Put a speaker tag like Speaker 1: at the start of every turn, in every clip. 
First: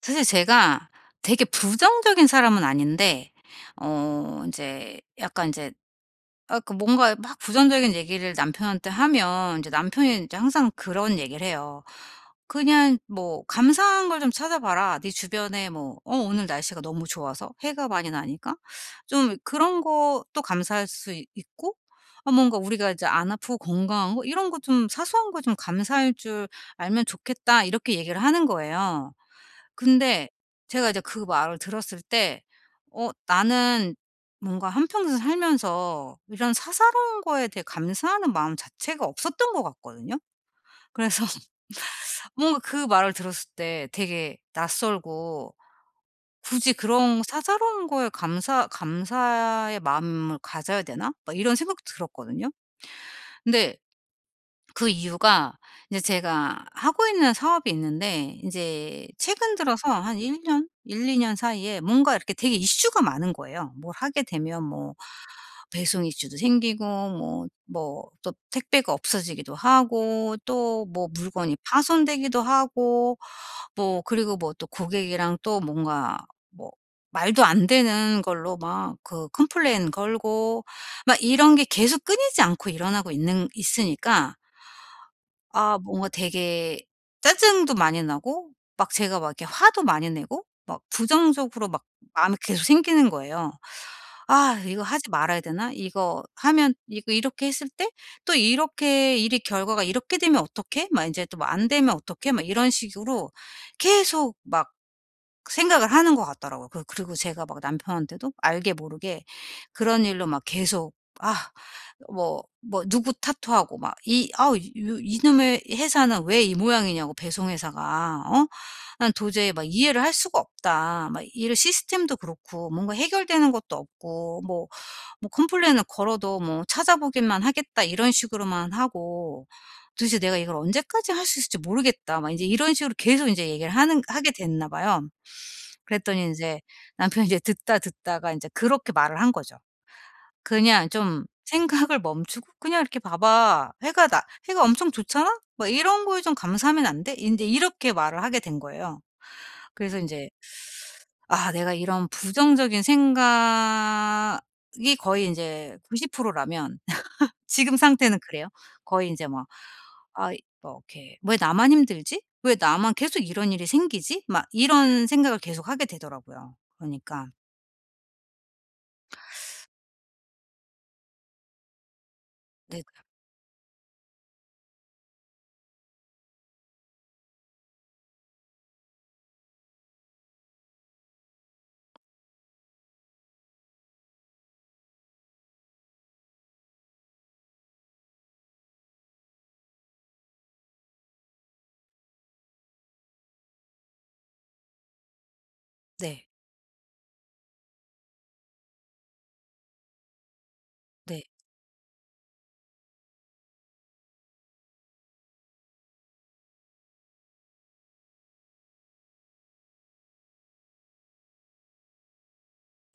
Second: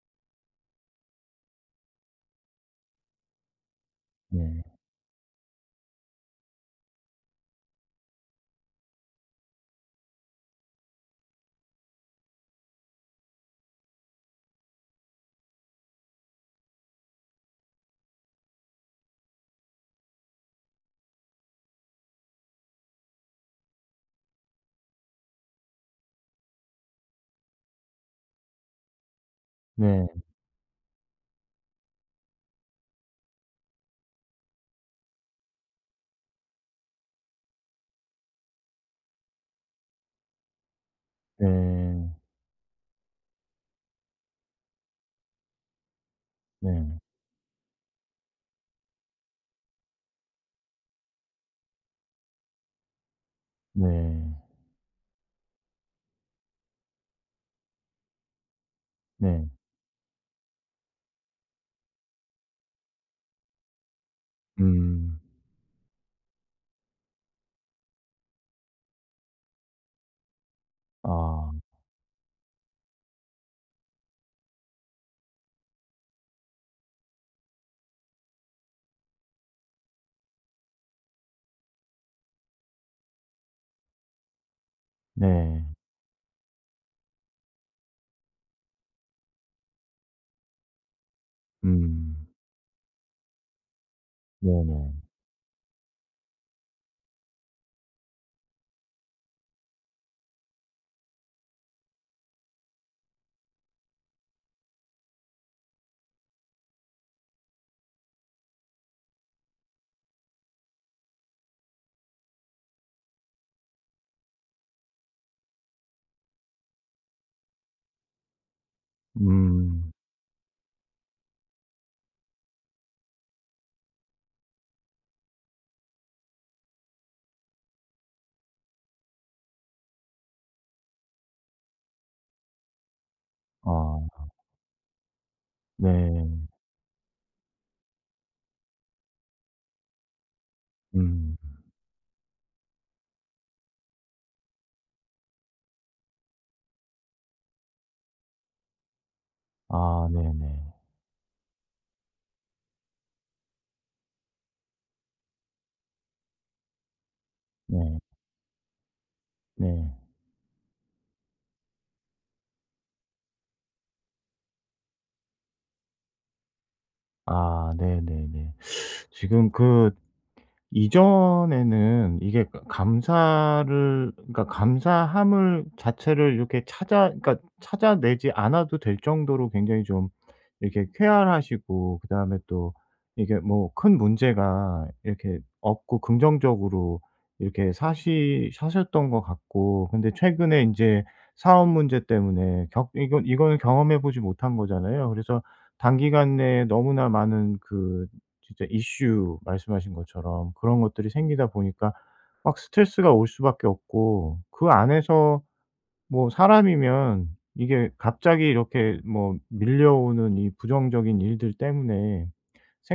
Speaker 1: 사실 제가 되게 부정적인 사람은 아닌데 이
Speaker 2: 네.
Speaker 1: 제 약간 이제 그 뭔가 막 부정적인 얘기를 남편한테 하면 이제 남편이 이제 항상 그런 얘기를 해요. "그냥 뭐 감사한 걸 좀 찾아봐라. 네 주변에 뭐 오늘 날씨가 너무 좋아서 해가 많이 나니까 좀 그런 것도 감사할 수 있고 뭔가 우리가 이제 안 아프고 건강한 거 이런 거 좀 사소한 거 좀 감사할 줄 알면 좋겠다." 이렇게 얘기를 하는 거예요.
Speaker 2: 네.
Speaker 1: 근데 제가 이제 그 말을 들었을 때 나는 뭔가 한평생 살면서 이런 사사로운 거에 되게 감사하는 마음 자체가 없었던 것 같거든요. 그래서
Speaker 2: 네.
Speaker 1: 뭔가 그 말을 들었을 때 되게 낯설고 '굳이
Speaker 2: 네.
Speaker 1: 그런 사사로운 거에 감사의 마음을 가져야 되나?' 막 이런 생각도 들었거든요. 근데
Speaker 2: 네.
Speaker 1: 그 이유가 이제 제가 하고 있는 사업이 있는데 이제
Speaker 2: 네.
Speaker 1: 최근 들어서 한 1 년, 1-2년 사이에 뭔가 이렇게 되게 이슈가 많은 거예요. 뭘 하게 되면 뭐
Speaker 2: 음.
Speaker 1: 배송 이슈도 생기고 뭐 뭐 또 택배가 없어지기도 하고 또 뭐
Speaker 2: 아.
Speaker 1: 물건이 파손되기도 하고 뭐 그리고 뭐 또 고객이랑 또 뭔가 뭐 말도 안 되는 걸로 막 그 컴플레인 걸고 막 이런 게 계속 끊이지 않고 일어나고 있는 있으니까
Speaker 2: 네.
Speaker 1: 뭔가 되게 짜증도 많이 나고 막 제가 막 이렇게 화도 많이 내고 막 부정적으로 막
Speaker 2: 음.
Speaker 1: 마음이 계속 생기는 거예요. '아 이거
Speaker 2: 네네.
Speaker 1: 하지 말아야 되나? 이거 하면 이거 이렇게 했을 때 또 이렇게 일이 결과가 이렇게 되면 어떡해?' 막 인제 또 뭐 '안 되면 어떡해?' 막 이런 식으로 계속 막 생각을 하는 것 같더라고요. 그리고 제가 막 남편한테도 알게 모르게 그런 일로 막 계속 아 뭐 뭐 누구 탓도 하고 막 이 아우 이 이놈의 회사는 왜 이 모양이냐고. 배송 회사가. 어? 난 도저히 막
Speaker 2: 음.
Speaker 1: 이해를 할 수가 없다. 막 이런 시스템도 그렇고 뭔가 해결되는 것도 없고 뭐 뭐 컴플레인을 걸어도 뭐 찾아보기만 하겠다 이런 식으로만 하고, 도대체 내가 이걸 언제까지 할 수 있을지 모르겠다. 막 이제 이런 식으로 계속 이제 얘기를 하는
Speaker 2: 아.
Speaker 1: 하게 됐나 봐요. 그랬더니
Speaker 2: 네.
Speaker 1: 인제 남편이 이제 듣다 듣다가 인제 그렇게 말을 한 거죠. "그냥 좀
Speaker 2: 음.
Speaker 1: 생각을 멈추고 그냥 이렇게 봐 봐. 해가 엄청 좋잖아? 뭐 이런 거에 좀 감사하면 안 돼?" 인제 이렇게 말을 하게 된 거예요. 그래서
Speaker 2: 아
Speaker 1: 인제
Speaker 2: 네네.
Speaker 1: '아 내가 이런 부정적인 생각이 거의 인제 90% 라면' 지금
Speaker 2: 네.
Speaker 1: 상태는 그래요. 거의 인제 막
Speaker 2: 네.
Speaker 1: 아 뭐 이렇게 '왜 나만 힘들지? 왜 나만 계속 이런 일이 생기지?' 막 이런 생각을 계속하게 되더라고요. 그러니까.
Speaker 2: 아 네네네. 지금 그 이전에는 이게
Speaker 1: 네.
Speaker 2: 감사를 그러니까 감사함을 자체를 이렇게 찾아 그러니까 찾아내지 않아도 될 정도로 굉장히 좀 이렇게 쾌활하시고, 그다음에 또 이게 뭐 큰 문제가 이렇게 없고 긍정적으로 이렇게 사시 사셨던 것 같고, 근데 최근에 이제 사업 문제 때문에 겪 이건 이거는 경험해 보지 못한 거잖아요. 그래서
Speaker 1: 네.
Speaker 2: 단기간 내에 너무나 많은 그 진짜 이슈 말씀하신 것처럼 그런 것들이
Speaker 1: 네.
Speaker 2: 생기다 보니까 막 스트레스가 올 수밖에 없고, 그 안에서 뭐 사람이면 이게 갑자기 이렇게 뭐 밀려오는 이 부정적인 일들 때문에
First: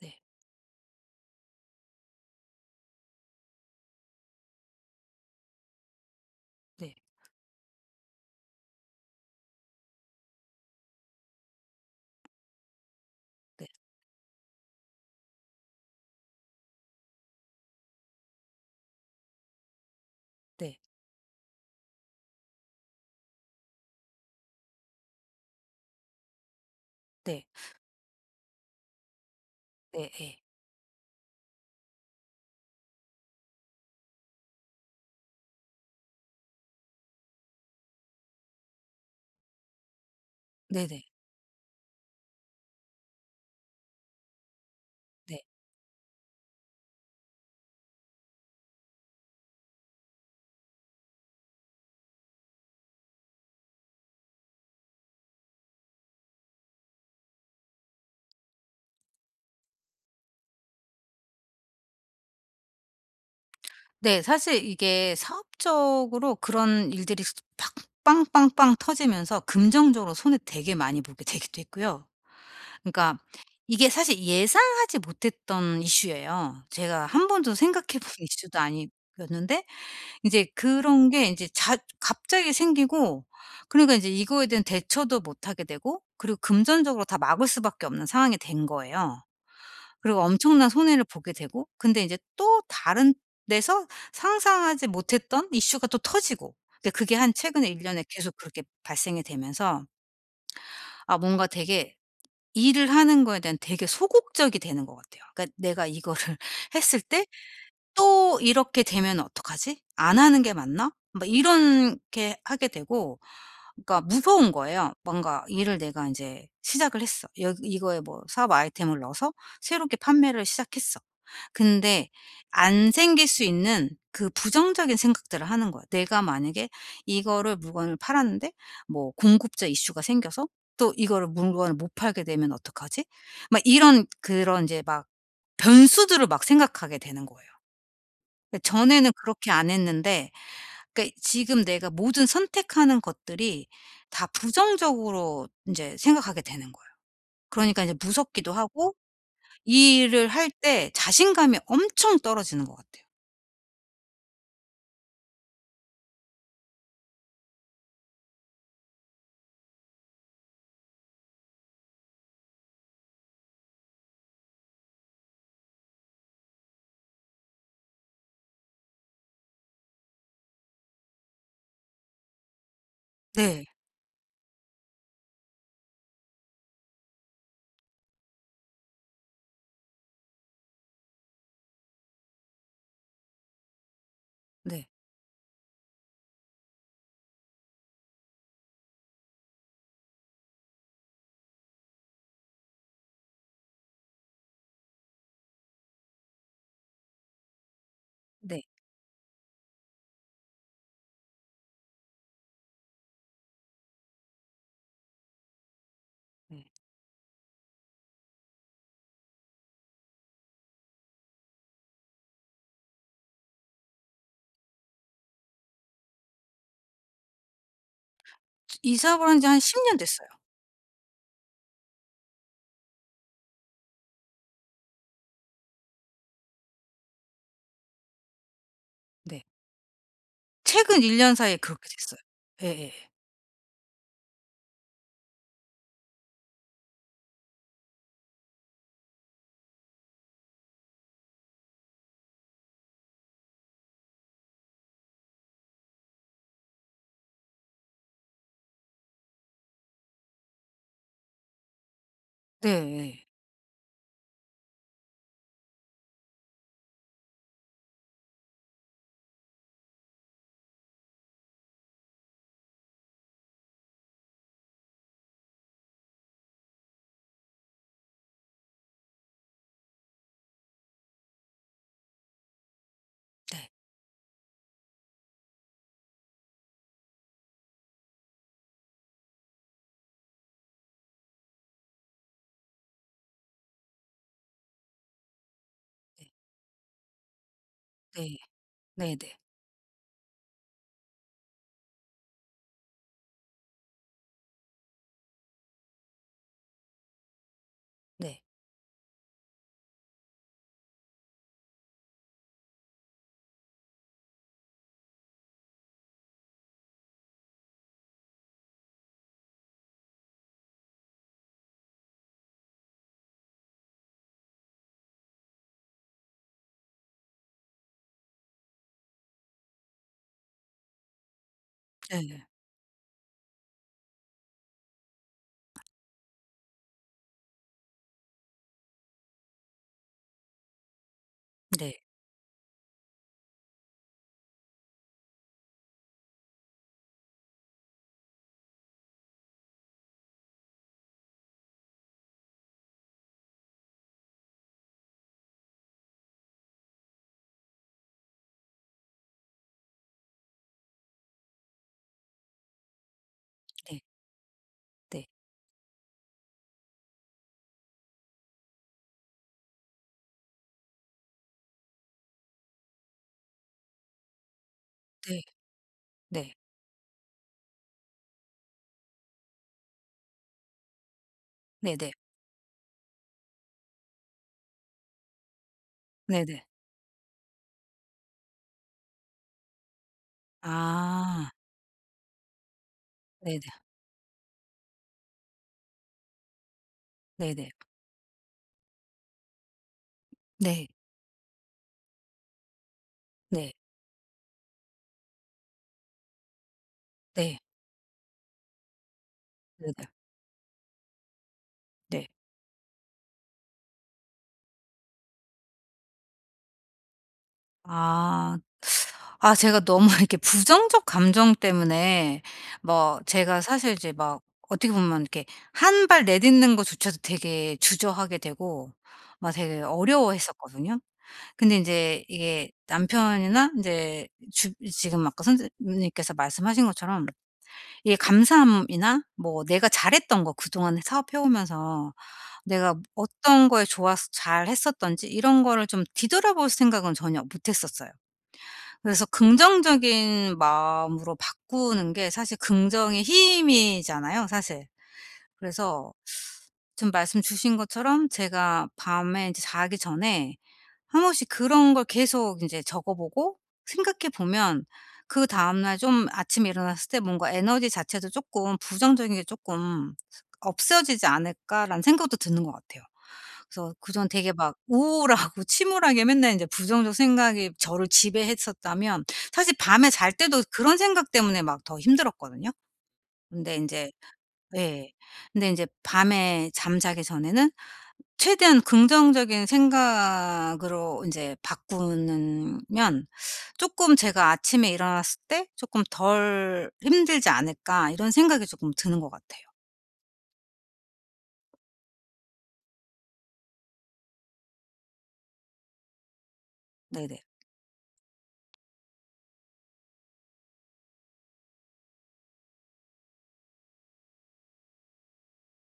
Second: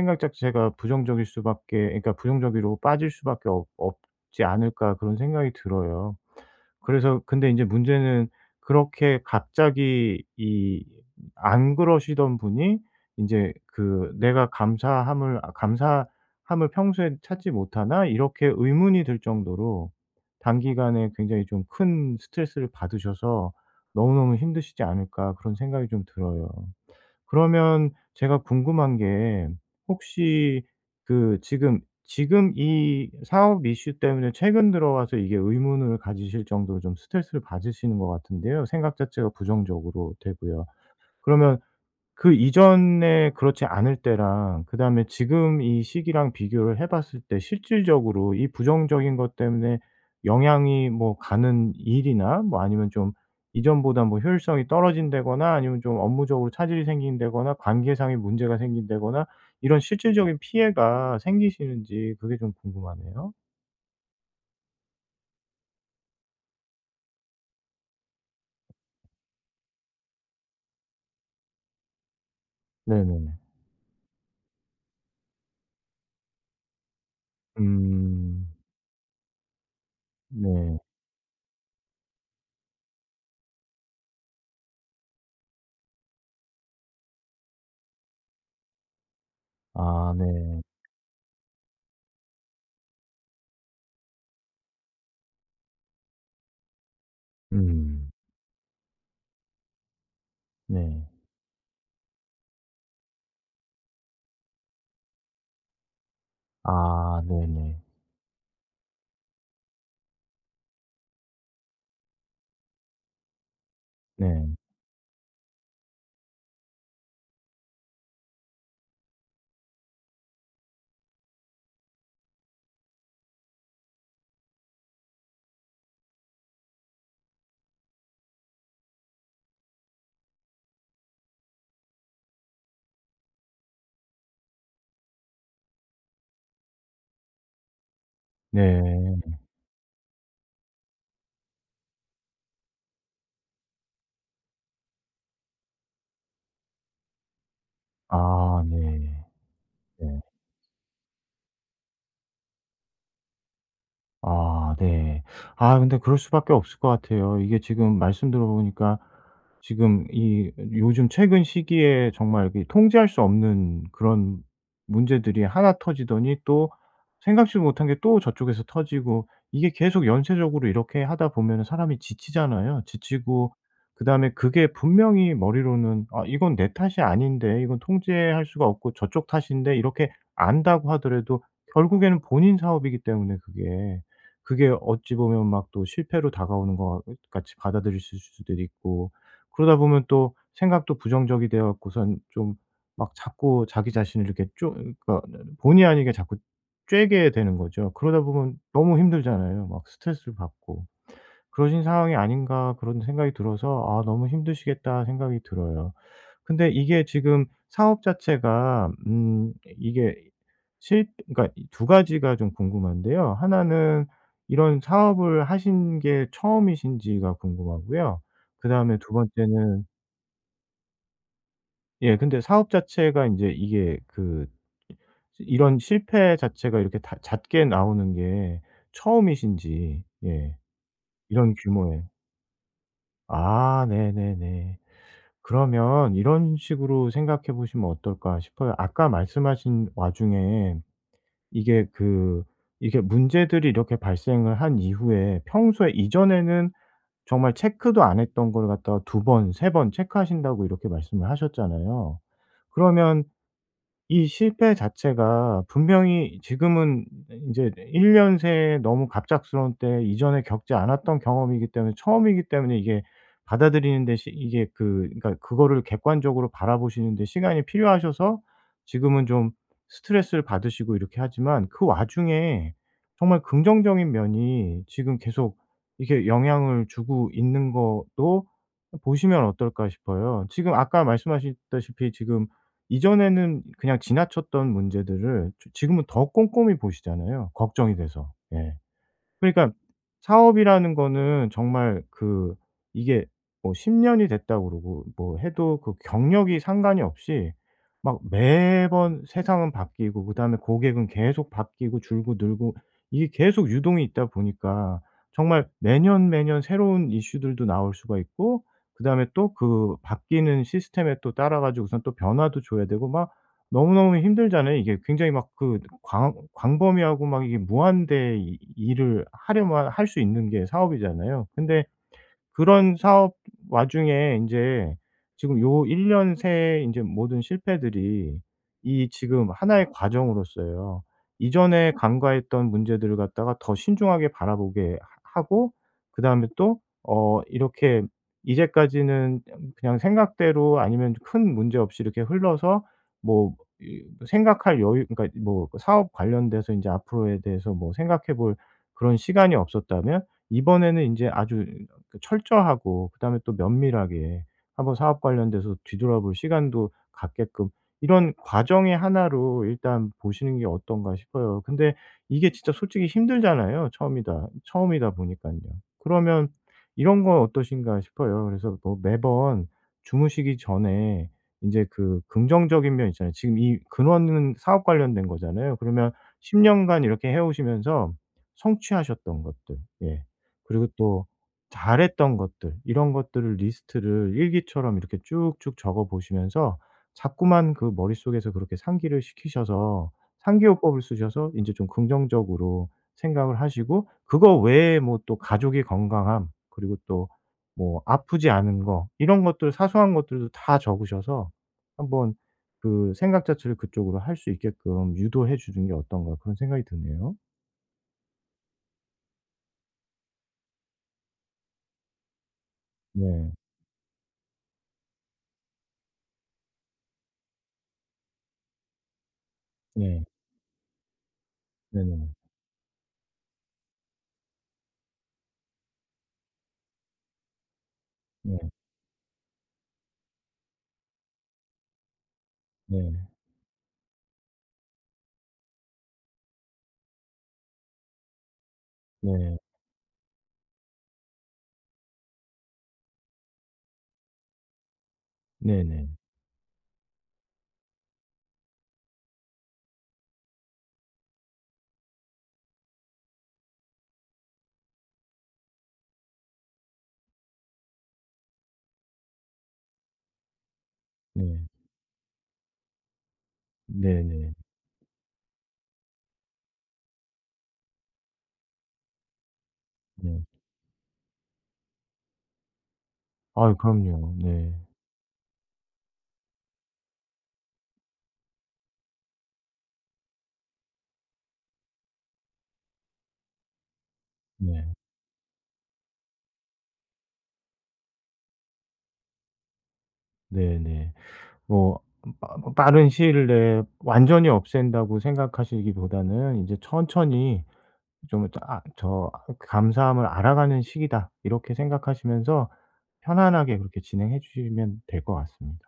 Speaker 1: 네.
Speaker 2: 자체가 부정적일 수밖에, 그러니까 부정적으로 빠질 수밖에 없 없지 않을까 그런 생각이 들어요.
Speaker 1: 네.
Speaker 2: 그래서 근데 인제 문제는 그렇게 갑자기 이 안 그러시던 분이 인제
Speaker 1: 네.
Speaker 2: 그 '내가 감사함을 아 감사함을 평소에 찾지 못하나?' 이렇게 의문이 들 정도로
Speaker 1: 네.
Speaker 2: 단기간에 굉장히 좀 큰 스트레스를 받으셔서 '너무너무 힘드시지 않을까.' 그런 생각이 좀 들어요.
Speaker 1: 네.
Speaker 2: 그러면 제가 궁금한 게,
Speaker 1: 네 예.
Speaker 2: 혹시 그 지금 이 사업 이슈 때문에 최근 들어와서 이게 의문을 가지실 정도로 좀 스트레스를 받으시는 것 같은데요. 생각 자체가 부정적으로 되고요.
Speaker 1: 네네.
Speaker 2: 그러면 그 이전에 그렇지 않을 때랑 그다음에
Speaker 1: 네.
Speaker 2: 지금 이 시기랑 비교를 해 봤을 때 실질적으로 이 부정적인 것 때문에 영향이 뭐 가는 일이나, 뭐 아니면 좀 이전보다 뭐 효율성이 떨어진다거나, 아니면 좀 업무적으로 차질이 생긴다거나, 관계상의 문제가 생긴다거나, 이런 실질적인 피해가 생기시는지 그게 좀 궁금하네요.
Speaker 1: 네. 사실 이게 사업적으로 그런 일들이 팍 빵빵빵 터지면서 금전적으로 손해 되게 많이 보게 되기도 했고요. 그러니까
Speaker 2: 네네.
Speaker 1: 이게 사실 예상하지 못했던 이슈예요. 제가 한 번도 생각해 본
Speaker 2: 음.
Speaker 1: 이슈도 아니었는데 인제
Speaker 2: 네.
Speaker 1: 그런 게 인제 자 갑자기 생기고 그러니까 인제 이거에 대한 대처도 못 하게 되고 그리고 금전적으로 다 막을 수밖에 없는 상황이 된 거예요.
Speaker 2: 아
Speaker 1: 그리고
Speaker 2: 네.
Speaker 1: 엄청난 손해를 보게 되고, 근데 이제 또 다른 데서 상상하지 못했던 이슈가 또 터지고, 근데 그게 한 최근에 1 년에
Speaker 2: 음.
Speaker 1: 계속 그렇게 발생이 되면서
Speaker 2: 네.
Speaker 1: 뭔가 되게 일을 하는 거에 대한 되게 소극적이 되는 것 같아요. 그러니까 내가 이거를 했을
Speaker 2: 아
Speaker 1: 때
Speaker 2: 네네.
Speaker 1: '또 이렇게 되면 어떡하지? 안 하는 게 맞나?' 막 이런 게 하게 되고, 그러니까
Speaker 2: 네.
Speaker 1: 무서운 거예요. 뭔가 일을 내가 이제 시작을 했어. 여 이거에 뭐 사업 아이템을 넣어서 새롭게 판매를 시작했어. 근데 안 생길 수 있는 그 부정적인 생각들을 하는 거야. 내가 만약에 이거를 물건을 팔았는데 뭐 공급자 이슈가 생겨서 또 이거를 물건을 못 팔게 되면 어떡하지? 막 이런 그런 이제 막 변수들을 막 생각하게 되는 거예요. 그 전에는
Speaker 2: 네.
Speaker 1: 그렇게 안 했는데. 그러니까 지금 내가 모든 선택하는 것들이 다 부정적으로 인제 생각하게 되는 거예요. 그러니까 이제 무섭기도
Speaker 2: 아
Speaker 1: 하고
Speaker 2: 네.
Speaker 1: 이
Speaker 2: 네.
Speaker 1: 일을 할 때 자신감이 엄청 떨어지는 것 같아요.
Speaker 2: 아 네. 아 근데 그럴 수밖에 없을 것 같아요. 이게 지금 말씀 들어 보니까, 지금 이 요즘 최근 시기에 정말 그 통제할 수 없는 그런 문제들이 하나 터지더니 또 생각지도 못한 게 또 저쪽에서 터지고, 이게 계속 연쇄적으로 이렇게 하다 보면은 사람이 지치잖아요. 지치고
Speaker 1: 네.
Speaker 2: 그다음에 그게 분명히 머리로는 '아 이건 내 탓이 아닌데. 이건 통제할 수가 없고 저쪽 탓인데.' 이렇게 안다고 하더라도 결국에는 본인 사업이기 때문에 그게
Speaker 1: 네.
Speaker 2: 어찌 보면 막 또 실패로 다가오는 것 같이 받아들일 수도 있고, 그러다 보면 또 생각도 부정적이 되어 갖고선 좀 막 자꾸 자기 자신을 이렇게 쪼 그러니까 본의 아니게 자꾸 쬐게 되는 거죠. 그러다 보면
Speaker 1: 네.
Speaker 2: 너무 힘들잖아요. 막 스트레스를 받고. 그러신 상황이 아닌가 그런 생각이 들어서 아 너무 힘드시겠다 생각이 들어요.
Speaker 1: 네.
Speaker 2: 근데 이게 지금 사업 자체가 이게 실 그러니까 이 두 가지가 좀 궁금한데요. 하나는 이런 사업을 하신 게 처음이신지가 궁금하고요. 그다음에 두
Speaker 1: 이사를 한 지 한 10
Speaker 2: 번째는,
Speaker 1: 년 됐어요.
Speaker 2: 예, 근데 사업 자체가 인제 이게 그 이런 실패 자체가 이렇게 다 잦게 나오는 게
Speaker 1: 네.
Speaker 2: 처음이신지, 예,
Speaker 1: 최근 1년
Speaker 2: 이런
Speaker 1: 사이에 그렇게
Speaker 2: 규모의.
Speaker 1: 됐어요. 예예예.
Speaker 2: 아 네네네. 그러면 이런 식으로 생각해 보시면 어떨까 싶어요. 아까 말씀하신 와중에 이게 그 이게 문제들이 이렇게 발생을 한 이후에, 평소에 이전에는 정말 체크도 안 했던 걸 갖다가 두 번, 세 번 체크하신다고 이렇게 말씀을 하셨잖아요.
Speaker 1: 네 예.
Speaker 2: 그러면 이 실패 자체가 분명히 지금은 이제1 년새 너무 갑작스러운 때 이전에 겪지 않았던 경험이기 때문에, 처음이기 때문에, 이게 받아들이는 데 시 이게 그 그러니까 그거를 객관적으로 바라보시는 데 시간이 필요하셔서 지금은 좀 스트레스를 받으시고 이렇게 하지만, 그 와중에 정말
Speaker 1: 네.
Speaker 2: 긍정적인 면이 지금 계속 이렇게 영향을 주고 있는 것도 보시면 어떨까 싶어요. 지금 아까 말씀하셨다시피 지금 이전에는 그냥 지나쳤던 문제들을 지 지금은 더
Speaker 1: 네.
Speaker 2: 꼼꼼히 보시잖아요, 걱정이 돼서.
Speaker 1: 네.
Speaker 2: 예.
Speaker 1: 네네.
Speaker 2: 그러니까 사업이라는 거는 정말 그 이게 뭐 10 년이 됐다고 그러고 뭐 해도 그 경력이 상관이 없이 막
Speaker 1: 네.
Speaker 2: 매번 세상은 바뀌고, 그다음에 고객은 계속 바뀌고 줄고 늘고, 이게 계속 유동이 있다 보니까 정말 매년, 매년 새로운 이슈들도 나올 수가 있고, 그다음에 또 그 바뀌는 시스템에 또 따라 가지고선 또 변화도 줘야 되고, 막 너무너무 힘들잖아요. 이게 굉장히 막 그 광 광범위하고 막 이게 무한대 이 일을 하려면 할 수 있는 게 사업이잖아요. 근데
Speaker 1: 네.
Speaker 2: 그런 사업 와중에 인제 지금 요 1년 새에 인제 모든 실패들이 이 지금 하나의 과정으로서요. 이전에
Speaker 1: 네.
Speaker 2: 간과했던 문제들을 갖다가 더 신중하게 바라보게 하 하고 그다음에 또 이렇게 이제까지는 그냥 생각대로 아니면 큰 문제 없이 이렇게 흘러서 뭐 이 생각할 여유, 그러니까 뭐 사업 관련돼서 인제 앞으로에 대해서 뭐 생각해 볼 그런 시간이 없었다면, 이번에는 인제 아주 그 철저하고 그다음에 또
Speaker 1: 네.
Speaker 2: 면밀하게 한번 사업
Speaker 1: 네.
Speaker 2: 관련돼서 뒤돌아볼 시간도 갖게끔, 이런 과정의 하나로 일단 보시는 게 어떤가 싶어요. 근데 이게 진짜 솔직히 힘들잖아요, 처음이다 처음이다 보니
Speaker 1: 네.
Speaker 2: 까요 그러면
Speaker 1: 네.
Speaker 2: 이런 건 어떠신가 싶어요. 그래서 뭐 매번 주무시기 전에 인제
Speaker 1: 네네.
Speaker 2: 그 긍정적인 면 있잖아요. 지금 이 근원은 사업 관련된 거잖아요. 그러면 10
Speaker 1: 네네.
Speaker 2: 년간 이렇게 해 오시면서 성취하셨던 것들, 예, 그리고 또
Speaker 1: 아.
Speaker 2: 잘했던 것들 이런 것들을
Speaker 1: 네네.
Speaker 2: 리스트를 일기처럼 이렇게 쭉쭉 적어 보시면서
Speaker 1: 네네.
Speaker 2: 자꾸만 그 머릿속에서 그렇게 상기를 시키셔서
Speaker 1: 네.
Speaker 2: 상기요법을 쓰셔서 인제 좀 긍정적으로 생각을
Speaker 1: 네.
Speaker 2: 하시고, 그거 외에 뭐 또 가족의 건강함 그리고 또
Speaker 1: 네.
Speaker 2: 뭐 아프지 않은 거 이런 것들
Speaker 1: 네 네. 네. 네, 네,
Speaker 2: 사소한 것들도 다 적으셔서
Speaker 1: 네.
Speaker 2: 한번 그 생각 자체를 그쪽으로 할 수 있게끔 유도해 주는 게 어떤가 그런 생각이 드네요.
Speaker 1: 아. 제가 너무 이렇게 부정적 감정 때문에 뭐
Speaker 2: 네.
Speaker 1: 제가 사실 이제 막 어떻게 보면 이렇게 한 발 내딛는 것조차도 되게 주저하게 되고 막 되게
Speaker 2: 네.
Speaker 1: 어려워했었거든요. 근데 인제
Speaker 2: 네네.
Speaker 1: 이게 남편이나 인제 주 지금 아까 선생님께서 말씀하신 것처럼 예
Speaker 2: 네.
Speaker 1: 감사함이나 뭐 내가 잘했던 거 그동안 사업해 오면서 내가
Speaker 2: 네.
Speaker 1: 어떤 거에 좋아서 잘했었던지 이런 거를 좀 뒤돌아볼 생각은 전혀 못 했었어요. 그래서
Speaker 2: 네.
Speaker 1: 긍정적인 마음으로 바꾸는 게 사실 긍정의 힘이잖아요 사실.
Speaker 2: 네네.
Speaker 1: 그래서 지금 말씀 주신 것처럼 제가 밤에 이제 자기 전에 한 번씩 그런 걸 계속 인제 적어 보고 생각해 보면 그다음 날 좀 아침에 일어났을 때 뭔가 에너지 자체도 쪼끔 '부정적인 게 쪼끔 없어지지
Speaker 2: 네.
Speaker 1: 않을까.'라는 생각도 드는 것 같아요. 그래서 그전 되게
Speaker 2: 네네.
Speaker 1: 막 우울하고 침울하게 맨날 인제 부정적 생각이 저를 지배했었다면 사실 밤에 잘
Speaker 2: 네.
Speaker 1: 때도 그런 생각 때문에 막 더 힘들었거든요. 근데
Speaker 2: 아유
Speaker 1: 인제
Speaker 2: 그럼요. 네.
Speaker 1: 예. 근데 인제 밤에 잠자기 전에는 최대한 긍정적인 생각으로 이제 바꾸면 조금 제가 아침에
Speaker 2: 네.
Speaker 1: 일어났을 때 조금 덜 힘들지 않을까 이런 생각이 조금 드는 것 같아요.
Speaker 2: 네네. 뭐빠 뭐 빠른 시일 내에 완전히 없앤다고 생각하시기보다는 이제
Speaker 1: 네네.
Speaker 2: '천천히 좀 아 저 감사함을 알아가는 시기다.' 이렇게 생각하시면서 편안하게 그렇게 진행해 주시면 될 것 같습니다.